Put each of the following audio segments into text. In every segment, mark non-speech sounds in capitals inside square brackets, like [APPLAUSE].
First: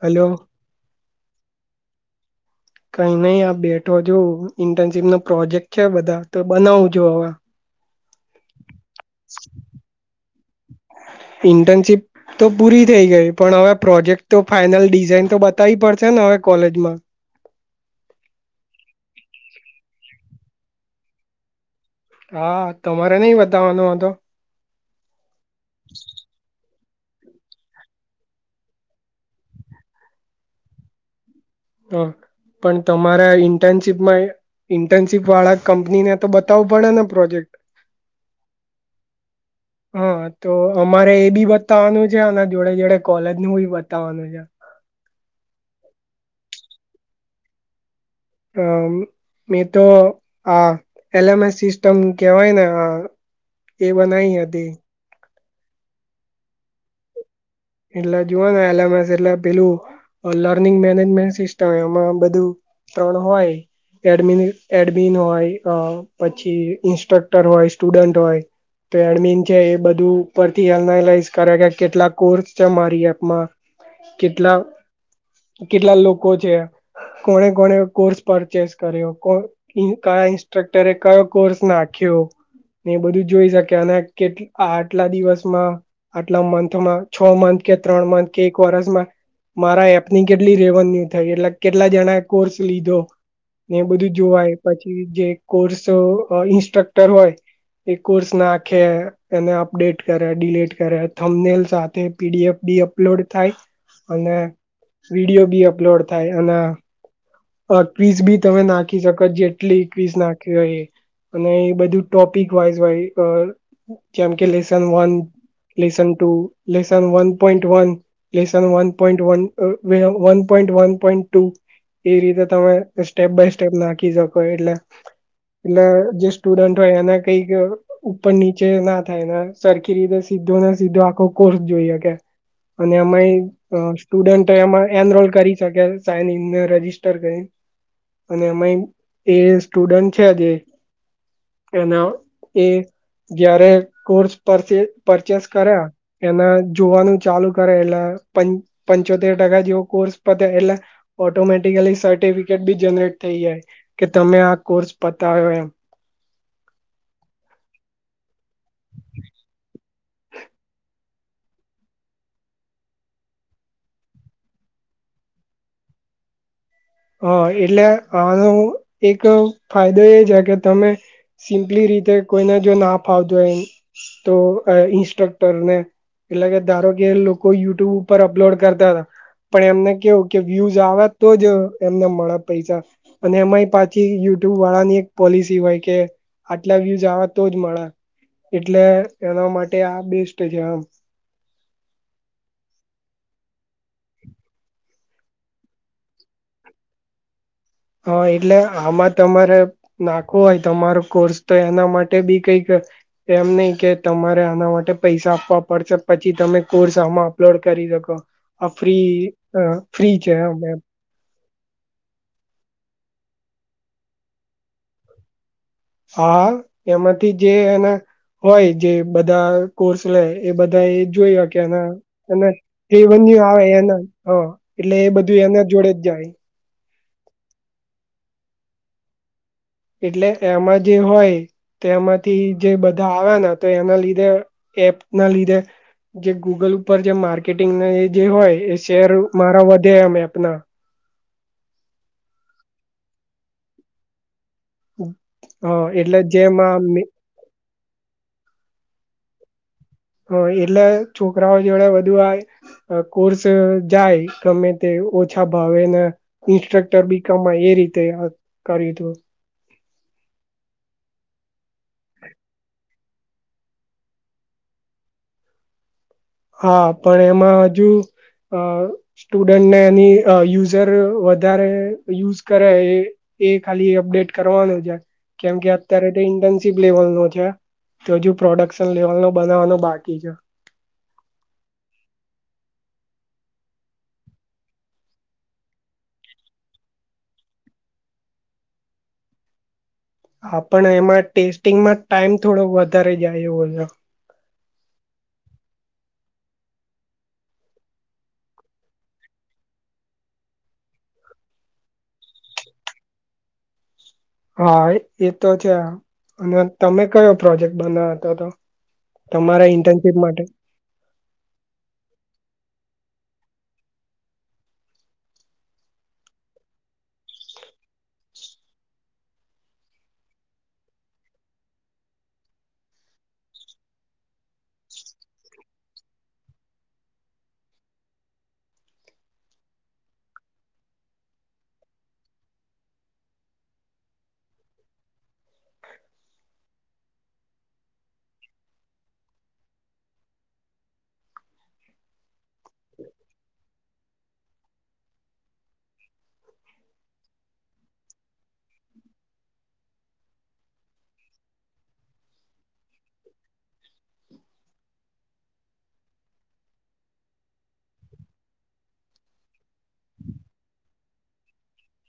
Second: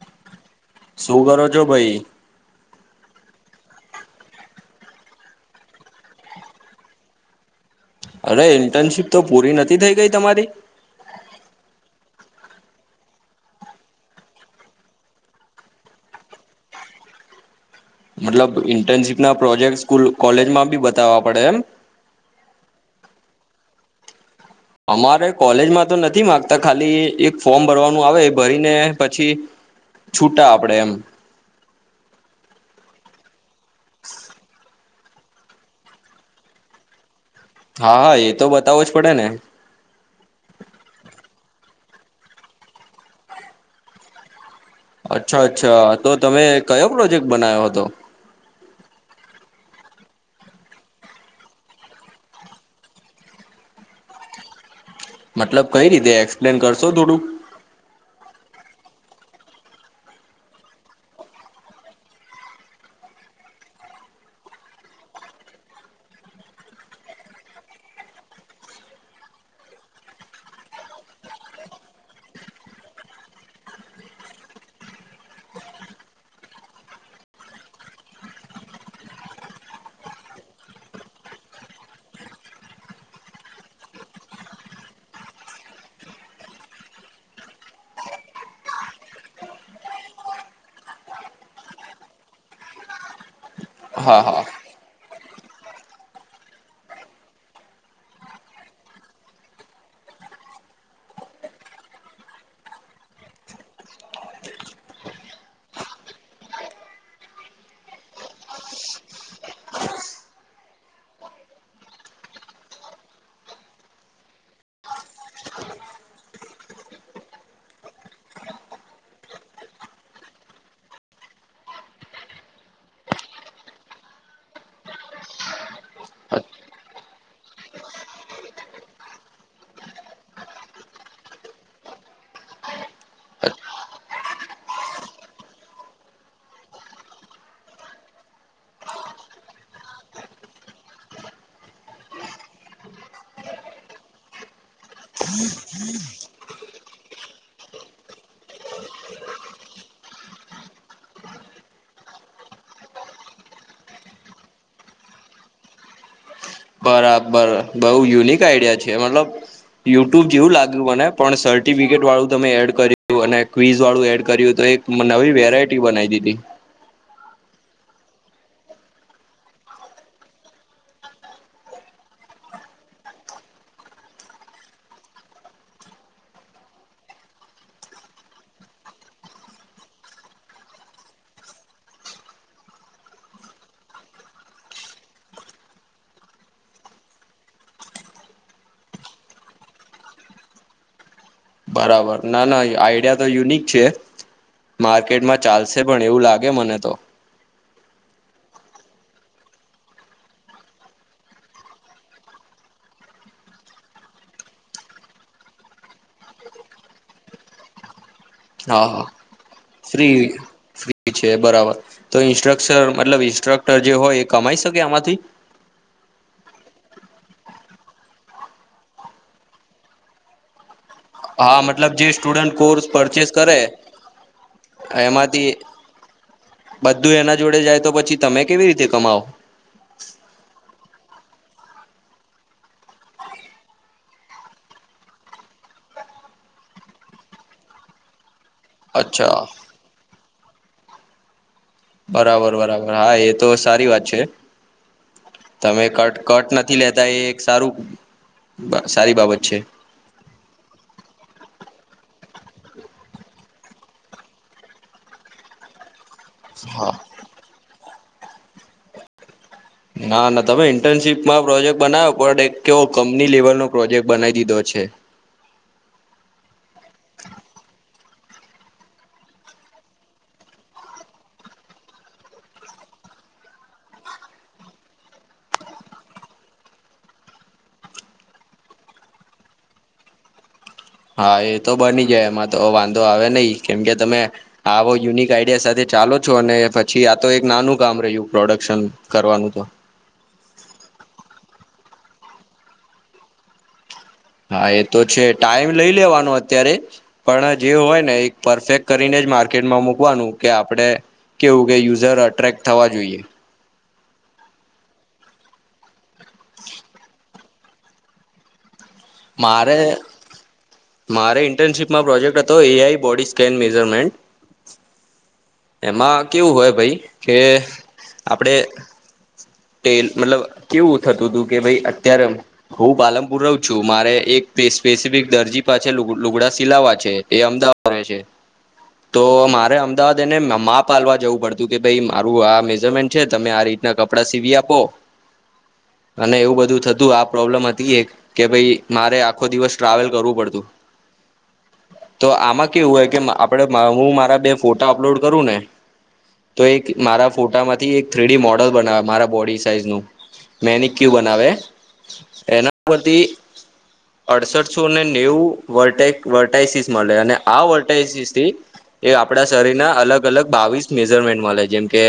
Hello. શું કરો છો ભાઈ? કઈ નહી આ બેઠો જો ઇન્ટર્નશીપ નો પ્રોજેક્ટ છે બધા તો બનાવજો હવે. અરે ઇન્ટર્નશીપ તો પૂરી નથી થઈ ગઈ તમારી? ઇન્ટર્નશીપ તો પૂરી થઈ ગઈ પણ હવે પ્રોજેક્ટ તો ફાઈનલ ડિઝઇન તો બતાવી પડશે ને હવે કોલેજમાં. [INAUDIBLE] મતલબ ઇન્ટર્નશીપ ના પ્રોજેકટસ્કૂલ કોલેજમાં બી બતાવવા પડે એમ? હા તમારે નહી બતાવાનો હતો? અમારે કોલેજમાં તો નથી માંગતા. ખાલી એક ફોર્મ ભરવાનું આવે એ ભરીને પછી છૂટા આપડે એમ. હા પણ તમારે ઇન્ટર્નશીપમાં ઇન્ટર્નશીપ વાળા કંપનીને તો બતાવું પડે ને પ્રોજેક્ટ હા હા એ તો બતાવો જ પડે ને હા તો અમારે એ બી બતાવાનું છે અને જોડે જોડે કોલેજ નું બી બતાવવાનું છે. અચ્છા અચ્છા તો તમે કયો પ્રોજેક્ટ બનાવ્યો હતો? હમ. મે તો આ એલ એમ એસ સિસ્ટમ કેહેવાય ને એ બનાવી હતી. મતલબ કઈ રીતે એક્સપ્લેન કરશો થોડુંક? એટલે જોવોને એલ એમ એસ એટલે પેલું લર્નિંગ મેનેજમેન્ટ સિસ્ટમ એમાં બધું ત્રણ હોય. એડ એડમિન હોય પછી ઇન્સ્ટ્રક્ટર હોય સ્ટુડન્ટ હોય તો એડમિન છે એ બધું પરથી એનાલાઈઝ કરે કે કેટલાક કોર્સ કેટલા મારી એપમાં કેટલા કેટલા લોકો છે કોને કોને કોર્સ પરચેસ કર્યો કોણ ઇન્સ્ટ્રક્ટરે કયો કોર્સ નાખ્યો એ બધું જોઈ શકે અને કેટલા આટલા દિવસમાં આટલા મંથમાં છ મંથ કે ત્રણ મંથ કે એક વર્ષમાં મારા એપની કેટલી રેવન્યુ થઈ એટલે કેટલા જણાએ કોર્સ લીધો ને બધું હા હા જોવાય પછી જે કોર્સ ઇન્સ્ટ્રક્ટર હોય. એ કોર્સ નાખે એને અપડેટ કરે ડિલીટ કરે થમનેલ તે પીડીએફ બી અપલોડ થાય અને વિડીયો બી અપલોડ થાય અને અ ક્વીિસ બી તમે નાખી શકો જેટલી ક્વીિસ નાખીવી હોય એ. અને એ બધું ટોપિક વાઇઝહોય જેમ કે lesson one lesson two lesson one point one lesson one point one one પો વન પોઇન્ટ ટુ એ રીતે તમે સ્ટેપ બાય સ્ટેપ નાખી શકો એટલે. એટલે જે સ્ટુડન્ટ હોય એના કઈક ઉપર નીચે ના થાય અને સરખી રીતે જોને સીધો આખો કોર્સ જોઈ એકે અને એમાં સ્ટુડન્ટ એમાં એનરોલ કરી શકે સાઈન અ એ તે સ્ટુડ છે આજે એના એ જયારે કોર્સ પરચે પરચેસ કર્યા એના જોવાનું ચાલુ કરે એટલે પંચ પંચોતેર ટકા જેવો કોર્સ પતે એટલે ઓટોમેટિક ઓટોમેટિકલી સર્ટિફિકેટ બી જનરેટ થઈ જાય કે તમે આ કોર્સ પતાવ્યો એમ બરાબર બઉ યુનિક આઈડિયા છે મતલબ યુટ્યુબ જેવું લાગ્યું મને પણ સર્ટિ સર્ટીફીકેટ વાળું તમે એડ કર્યું અને કવીઝ વાળું એડ કર્યું તો એક નવી વેરાયટી બનાવી દીધી હા એટલે આનો એક ફાયદો એ છે કે તમે સિમ્પલી રીતે કોઈને જો ના ફાવતું હોય એ તો ઇન્સ્ટ્રક્ટરને એટલે કે ધારો કે લોકો યુટ્યુબ ઉપર અપલોડ કરતા હતા પણ એમને કેવું કે વ્યુઝ આવે તો જ એમને મળે પૈસા અને એમાંય પાછી યુટ્યુબ વાળા ની એક પોલિસી હોય કે આટલા વ્યુઝ આવે તો જ મળે એટલે એના માટે આ બેસ્ટ છે આમ બરાબર ના ના આઈડિયા તો યુનિક છે માર્કેટમાં ચાલશે પણ એવું લાગે મને તો હા, એટલે હામા તમારે નાખવું હોય તમારો કોર્સ તો એના માટે બી કઈક એમ નહી કે તમારે આના માટે પૈસા આપવા પડશે પછી તમે કોર્સ આમાં અપલોડ કરી [INAUDIBLE] હા હા અફ્રી અ-ફ્રી ફ્રી છે અમ- અમ ફ્રી છે બરાબર, તો ઇન્સ્ટ્રકસર મતલબ ઇન્સ્ટ્રક્ટર જે હોય એ કમાઈ શકે આમાંથી? હા. એમાંથી જે એના હોય જે બધા કોર્સ લેય એ બદ બધએ જોયયા હા કેના મતલબ જે એને સ્ટુડન્ટ કોર્સ તે પરચેસ બન્યું કરે આવે એના હ એટલે એ બધું એમાંથી એના જો જોડે જ જાય બધું એના જોડે જાય તો પછી તમે કેવી રીતે કમાવ? એટલે એમાં જે હોય તેમાંથી જે બધા આવેને તે એના લીધે એપ ના લીધે જે ગૂગલ ઉપર જે માર્કેટિંગને જે હોય એ શેર અચ્છા મારા વધે એમ એપના બરાબર બરાબર હા એ તો સારી વાત છે. તમે હ કટ એટલે કટ નથી જેમાં લેતા એ એક સારું બ-સારી બાબત છે. હ એટલે છોકરાઓ જોડે વધુ આય-અ કોર્સ જાય ગમે તે ઓછા ભાવેન હા ઇન્સ્ટ્રક્ટર બી કમાય એ રીતે હ-કરીદુ ના ના તમે ઇન્ટર્નશીપમાં પ્રોજેક્ટ બનાયો પણ એક કેવ કંપની લેવલનો પ્રોજેક્ટ બનાઈ દીધો છે. હા પણ એમાં હજુ અ-સ્ટુડન્ટને એની અ-વધારે યુઝ કરે એ એ ખાલી અપડેટ કરવાનું છે, કેમકે અત્યારે તો ઇન્ટર્નશીપ લેવલનો છે. તો હજુ પ્રોડક્શન લેવલનો બનાવાનો બાકી છે. હા એ તો બની જાય એમાં તો વાંધો આવે નઈ કેમ કે તમે આવો યુનિક આઈડિયા સાથે ચા લો છો અને પછી આ તો એક નાનું કામ રહ્યું પ્રોડક્શન કરવાનું તો હા પણ એમાં ટેસ્ટિંગમાં ટાઈમ થોડો વધારે જાયો હો [INAUDIBLE] હા એ તો છે ટાઈમ લઈ લેવાનો અત્યારે પણ જે હોય ને એક પરફેક્ટ કરીને જ મા માર્કેટમાં મુકવાનુ કે આપણે કેવું કે યુઝર અટ્રેક્ટ થવા જોઈએ. હા એત-એતો છે અને તમે કયો પ્રોજેક્ટ બના તો-તો મારે મારે ઇન્ટર્નશીપમા પ્રોજેક્ટ હતો એ આઈ બોડીસ કેનમેજરમેન્ટ એમાં કેવું હોય ભઈ કે આપડે તે મતલબ કેવું થતું-તું કે ભઈ અત્યારે હું પાલનપુર રહું છું મારે એ તે સ્પેસિફિક દરજી પાછળ લુગ-લુગડા સિલાવા છે એ અમદાવાદ રેય છે. તો મારે અમદાવાદ તેને ન માપ આલવા જવું પડતું કે ભઈ મારું આ મેજરમેન્ટ છે તમે આ રીતના કપડાં સીવી આપો. [INAUDIBLE] અને એવું બધું થતું આ પ્રોબ્લેમ હતી એક કે ભઈ મારે આખો દિવસ ટ્રાવેલ કરવું પડતું. [INAUDIBLE] તો આમાં કેવું હોય કે મ-આપડે-મ-હું મારા બે ફોટા અપલોડ કરું ને તો એક મારા ફોટામાંથી એક થ્રીડી મોડલ બનાવે મારા બોડી સાઈઝ નું. મેનીક્યુ બનાવે. એના પરથી અડસઠસો ને નેવું વર્ટ-વર્ટઇસીસ મળે અને આ વર્ટઇસીસ થી એ આપણા શરીરના અલગ અલગ બાવીસ મેજરમેન્ટ મલે જેમ કે,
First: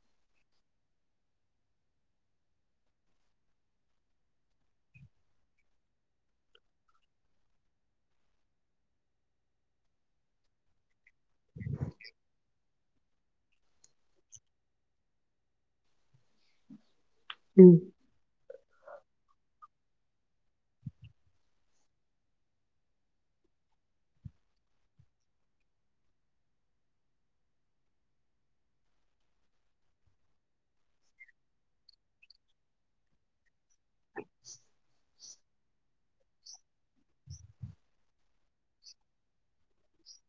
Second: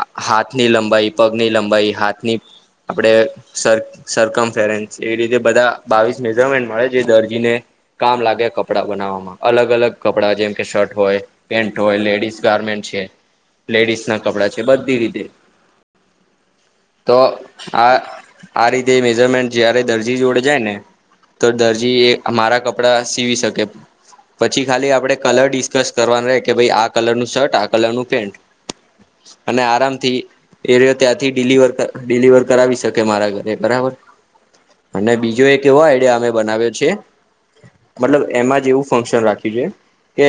આ- હાથની લંબાઈ, પગની લંબાઈ, હાથની આપડે સર-સરકમ ફેરેન્સ એ રીતે બધા બાવીસ મેજરમેન્ટ મળે જે દર્જીને કામ લાગે કપડાં બનાવવામાં. અલગ અલગ કપડાં જેમ કે શર્ટ હોય પેન્ટ હોય, લેડીસ ગાર્મેન્ટ છે. લેડીસ ના કપડા છે. બધી રીતે - [INAUDIBLE] તો હમ આ-આ રીતે મેજરમેન્ટ જયારે દર્જી જોડે જાય ને તો દરજી એ અમારા કપડા સીવી શકે. પછી ખાલી આપડે કલર ડિસ્કસ કરવાનું હે કે ભાઈ આ કલર નું શર્ટ આ કલર નું પેન્ટ અને આરામ થી એ રહ્યો ત્યાંથી ડિલિવર ડીલિવર કરાવી શકે મારા ઘરે બરાબર અને બીજો એક એવો આઈ. ડિ. યા. અમે બનાવ્યો છે મતલબ એમાં જ એવું ફંક્શન રાખ્યું છે કે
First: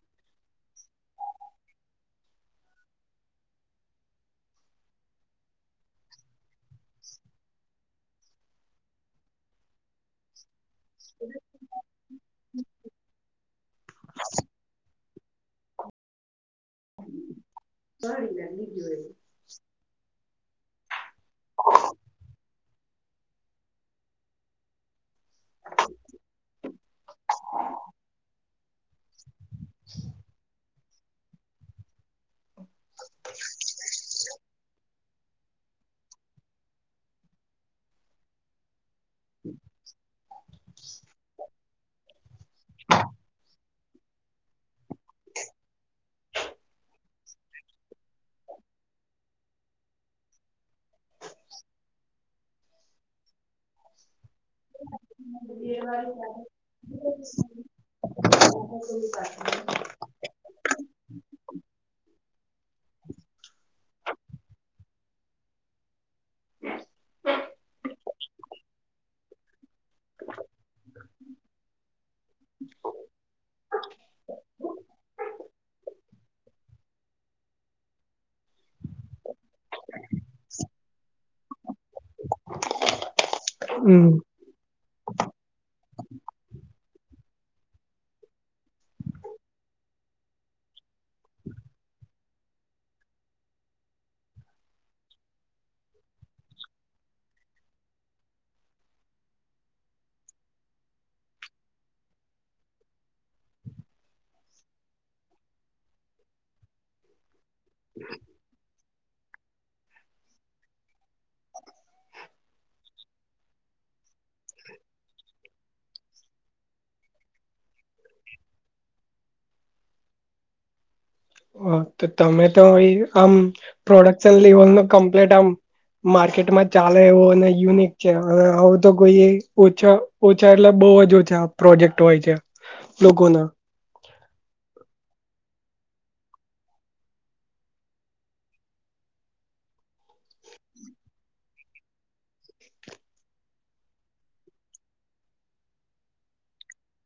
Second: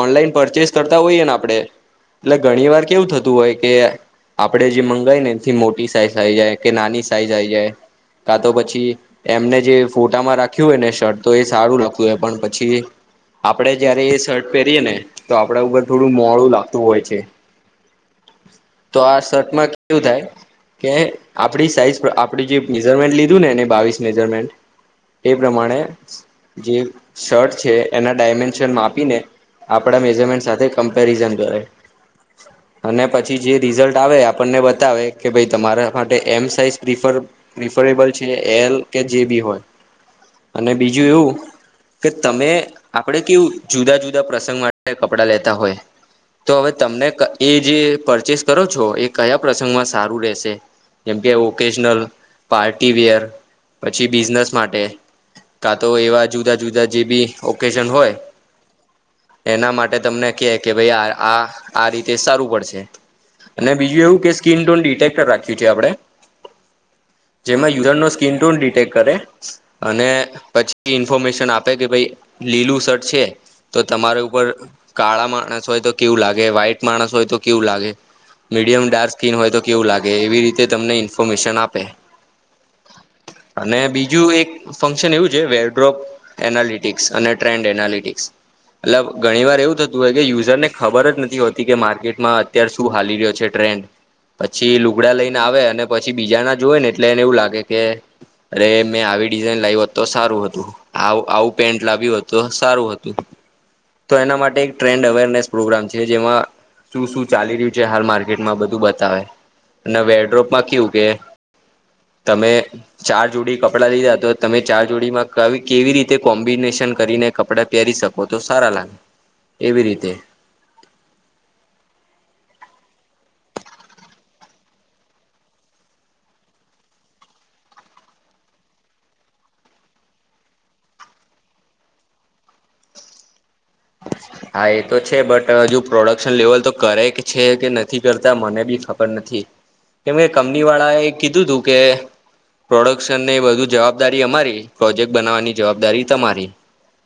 ઓનલાઈન પરચેસ કરતા હોઈએ ને આપડે એટલે ઘણી વાર કેવું થતું હોય કે આપડે જે મંગાય ને એથી મોટી સાઈઝ આઈ જાય કે નાની સાઈઝ આઈ જાય કા તો પછી એમને જે ફોટામાં રાખ્યું હોય ને શર્ટ તો એ સારું લગતું હોય પણ પછી આપડે જયારે એ શર્ટ પહેરીએ ને તો આપડા ઉપર થોડું મોળું લાગ તું હોય છે, તો આ શર્ટમાં કેવું થાય કે આપડી સાઈઝ આપડી જે મેજરમેન્ટ લીધું ને એને બાવીસ મેજરમેન્ટ એ પ્રમાણે જે શર્ટ છે એના ડાયમેન્શન માપીને આપડા મેજરમેન્ટ સાથે કમ્પેરિઝન કરે. [INAUDIBLE] અને પછી જે રિઝલ્ટ આવે આપણને બતાવે કે ભાઈ તમારા માટે એમ સાઇઝ પ્રિફર પ્રિફ રેબલ છે એમ કે જે બી હોય. અને બીજું એવું કે તમે આપડે કેવું જુદા જુ દા પ્રસંગ માટે કપડાં લેતા હોય. તો હવે તમને એ જે પરચેસ કરો છો એ કયા પ્રસંગમાં સારું રેશે જેમ કે વોકેશનલ પાર્ટી વેર પછી બિઝનેસ માટે કા તો એવા જુદા જુદા જે બી ઓકેજન હોય એના માટે તમને કે કે ભાઈ આ આ આ રીતે સારું પડશે. અને બીજું એવું કે સ્કીિન ટોન ડિટેક્ટર રાખ્યું છે આપડે [INAUDIBLE] જેમાં યુરાન નો સ્કીિન ટોન ડિટેક્ટ કરે અને પછી ઇન્ફોર્મેશન આપે કે ભઈ લીલું શર્ટ છે તો તમારા ઉપર કાળા માણસ હોય તો કેવું લાગે વ્હાઈટ માણસ હોય તો કેવું લાગે મીડિયમ ડાર્ક સ્કીિન હોય તો કેવું લાગે એવી રીતે તમને ઇન્ફોર્મેશન આપે. [INAUDIBLE] અને હમ બીજું એક ફંક્શન એવું છે વેરડ્રોપ એનાલિટિક્સ અને ટ્રેન્ડ એનાલિટિક્સ. એટલે ઘણી વાર એવું થતું હોય કે યુઝર ને ખબર જ નથી હોતી કે માર્કેટમાં અત્યારે શું હાલી રહ્યો છે ટ્રેન્ડ પછી લુગડા લઈને આવે અને પછી બીજા ના જોએ ને એટલે એને એવું લાગે કે અરે મેં આવી ડિઝાઇન લાઈ હોત તો સારું હતું આવું પેન્ટ લાવ્યું હોત તો સારું હતું. તો એના માટે એક ટ્રેન્ડ અવેરનેસ પ્રોગ્રામ છે જેમાં શું શું ચાલી રહ્યું છે હાલ માર્કેટમાં બધું બતાવે. અને વેરડ્રોપ માં કેવું કે તમે ચાર જોડી કપડા લીધા તો તમે ચાર જોડીમાં કવિ કેવી રીતે કોમ્બિનેશ ન કરીને કપડા પહેરી શકો તો સારા લાગ એવી રીતે. ઓ તો તમે તો આમ પ્રોડક્શન લેવલ નું કમ્પ્લેટ આમ માર્કેટમાં ચાલે એવું અને યુનિક છે આવું તો કોઈ ઓછા ઓછા એટલે બહું જ ઓછા પ્રોજેક્ટ હોય છે લોકોના. હા એ તો છે બટ હજુ પ્રોડક્શન લેવલ તો કરે કે છે કે નથી કરતા મને બી ખબર નથ થી કેમ કે કમની વાળા એ કીધું તું કે પ્રોડક્શન ને બધુ જવાબદારી અમારી પ્રોજેક્ટ બનાવવાની જવાબદારી તમારી.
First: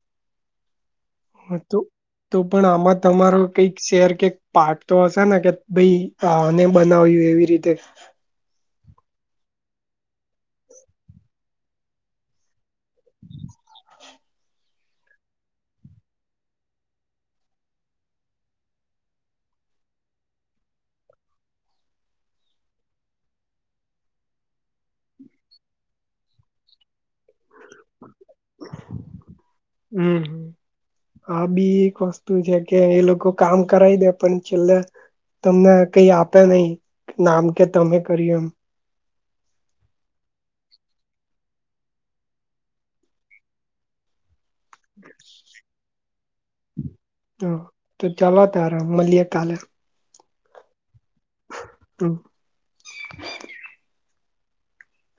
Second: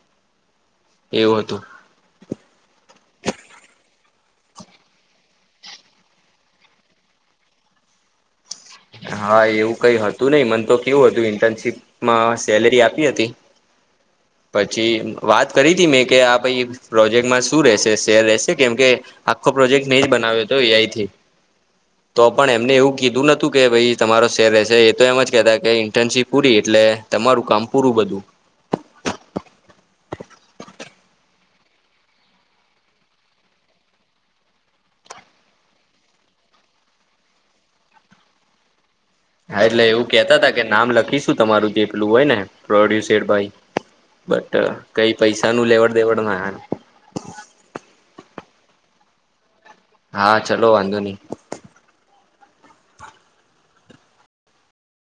[INAUDIBLE] એવું હા, હતું. તો તો પણ આમાં તમારો કઈક શેર કે પાર્ટ તો હશે ને કે ભઈ આને બનાવ્યું એવી રીતે. હા એવું કઈ હતું નઈ મને તો કેવું હતું ઇન્ટર્નશીપમાં સેલરી આપી હતી [INAUDIBLE] પછી વાત કરી હતી મેં કે આ પાઈ પ્રોજેક્ટમાં શું રહેશે શેર રહેશે કેમ કે આખો જેક નહી બનાવ્યો હતો એઈથી તો પણ એમને એવું કીધું નથી કે ભાઈ તમારો શેર રહેશે એ તો એમ જ કેતા કે ઇન્ટર્નશીપ પૂરી એટલે તમારું કામ પૂરું બધું હા બી એક વસ્તુ છે કે એ લોકો કામ કરાઈ દે પણ છેલ્લે તમને કઈ આપે નહી નામ કે તમે કર્યું એમ. હા એટલે એવું કેતા હતા કે નામ લખીશું તમારું જે પેલું હોય ને પ્રોડ્યુસ ભાઈ. બટ કઈ પૈસા નું લેવડ દેવડ ના. ત મલ્યે કાલે. હા ચાલલો વાંધો નહી. હમ.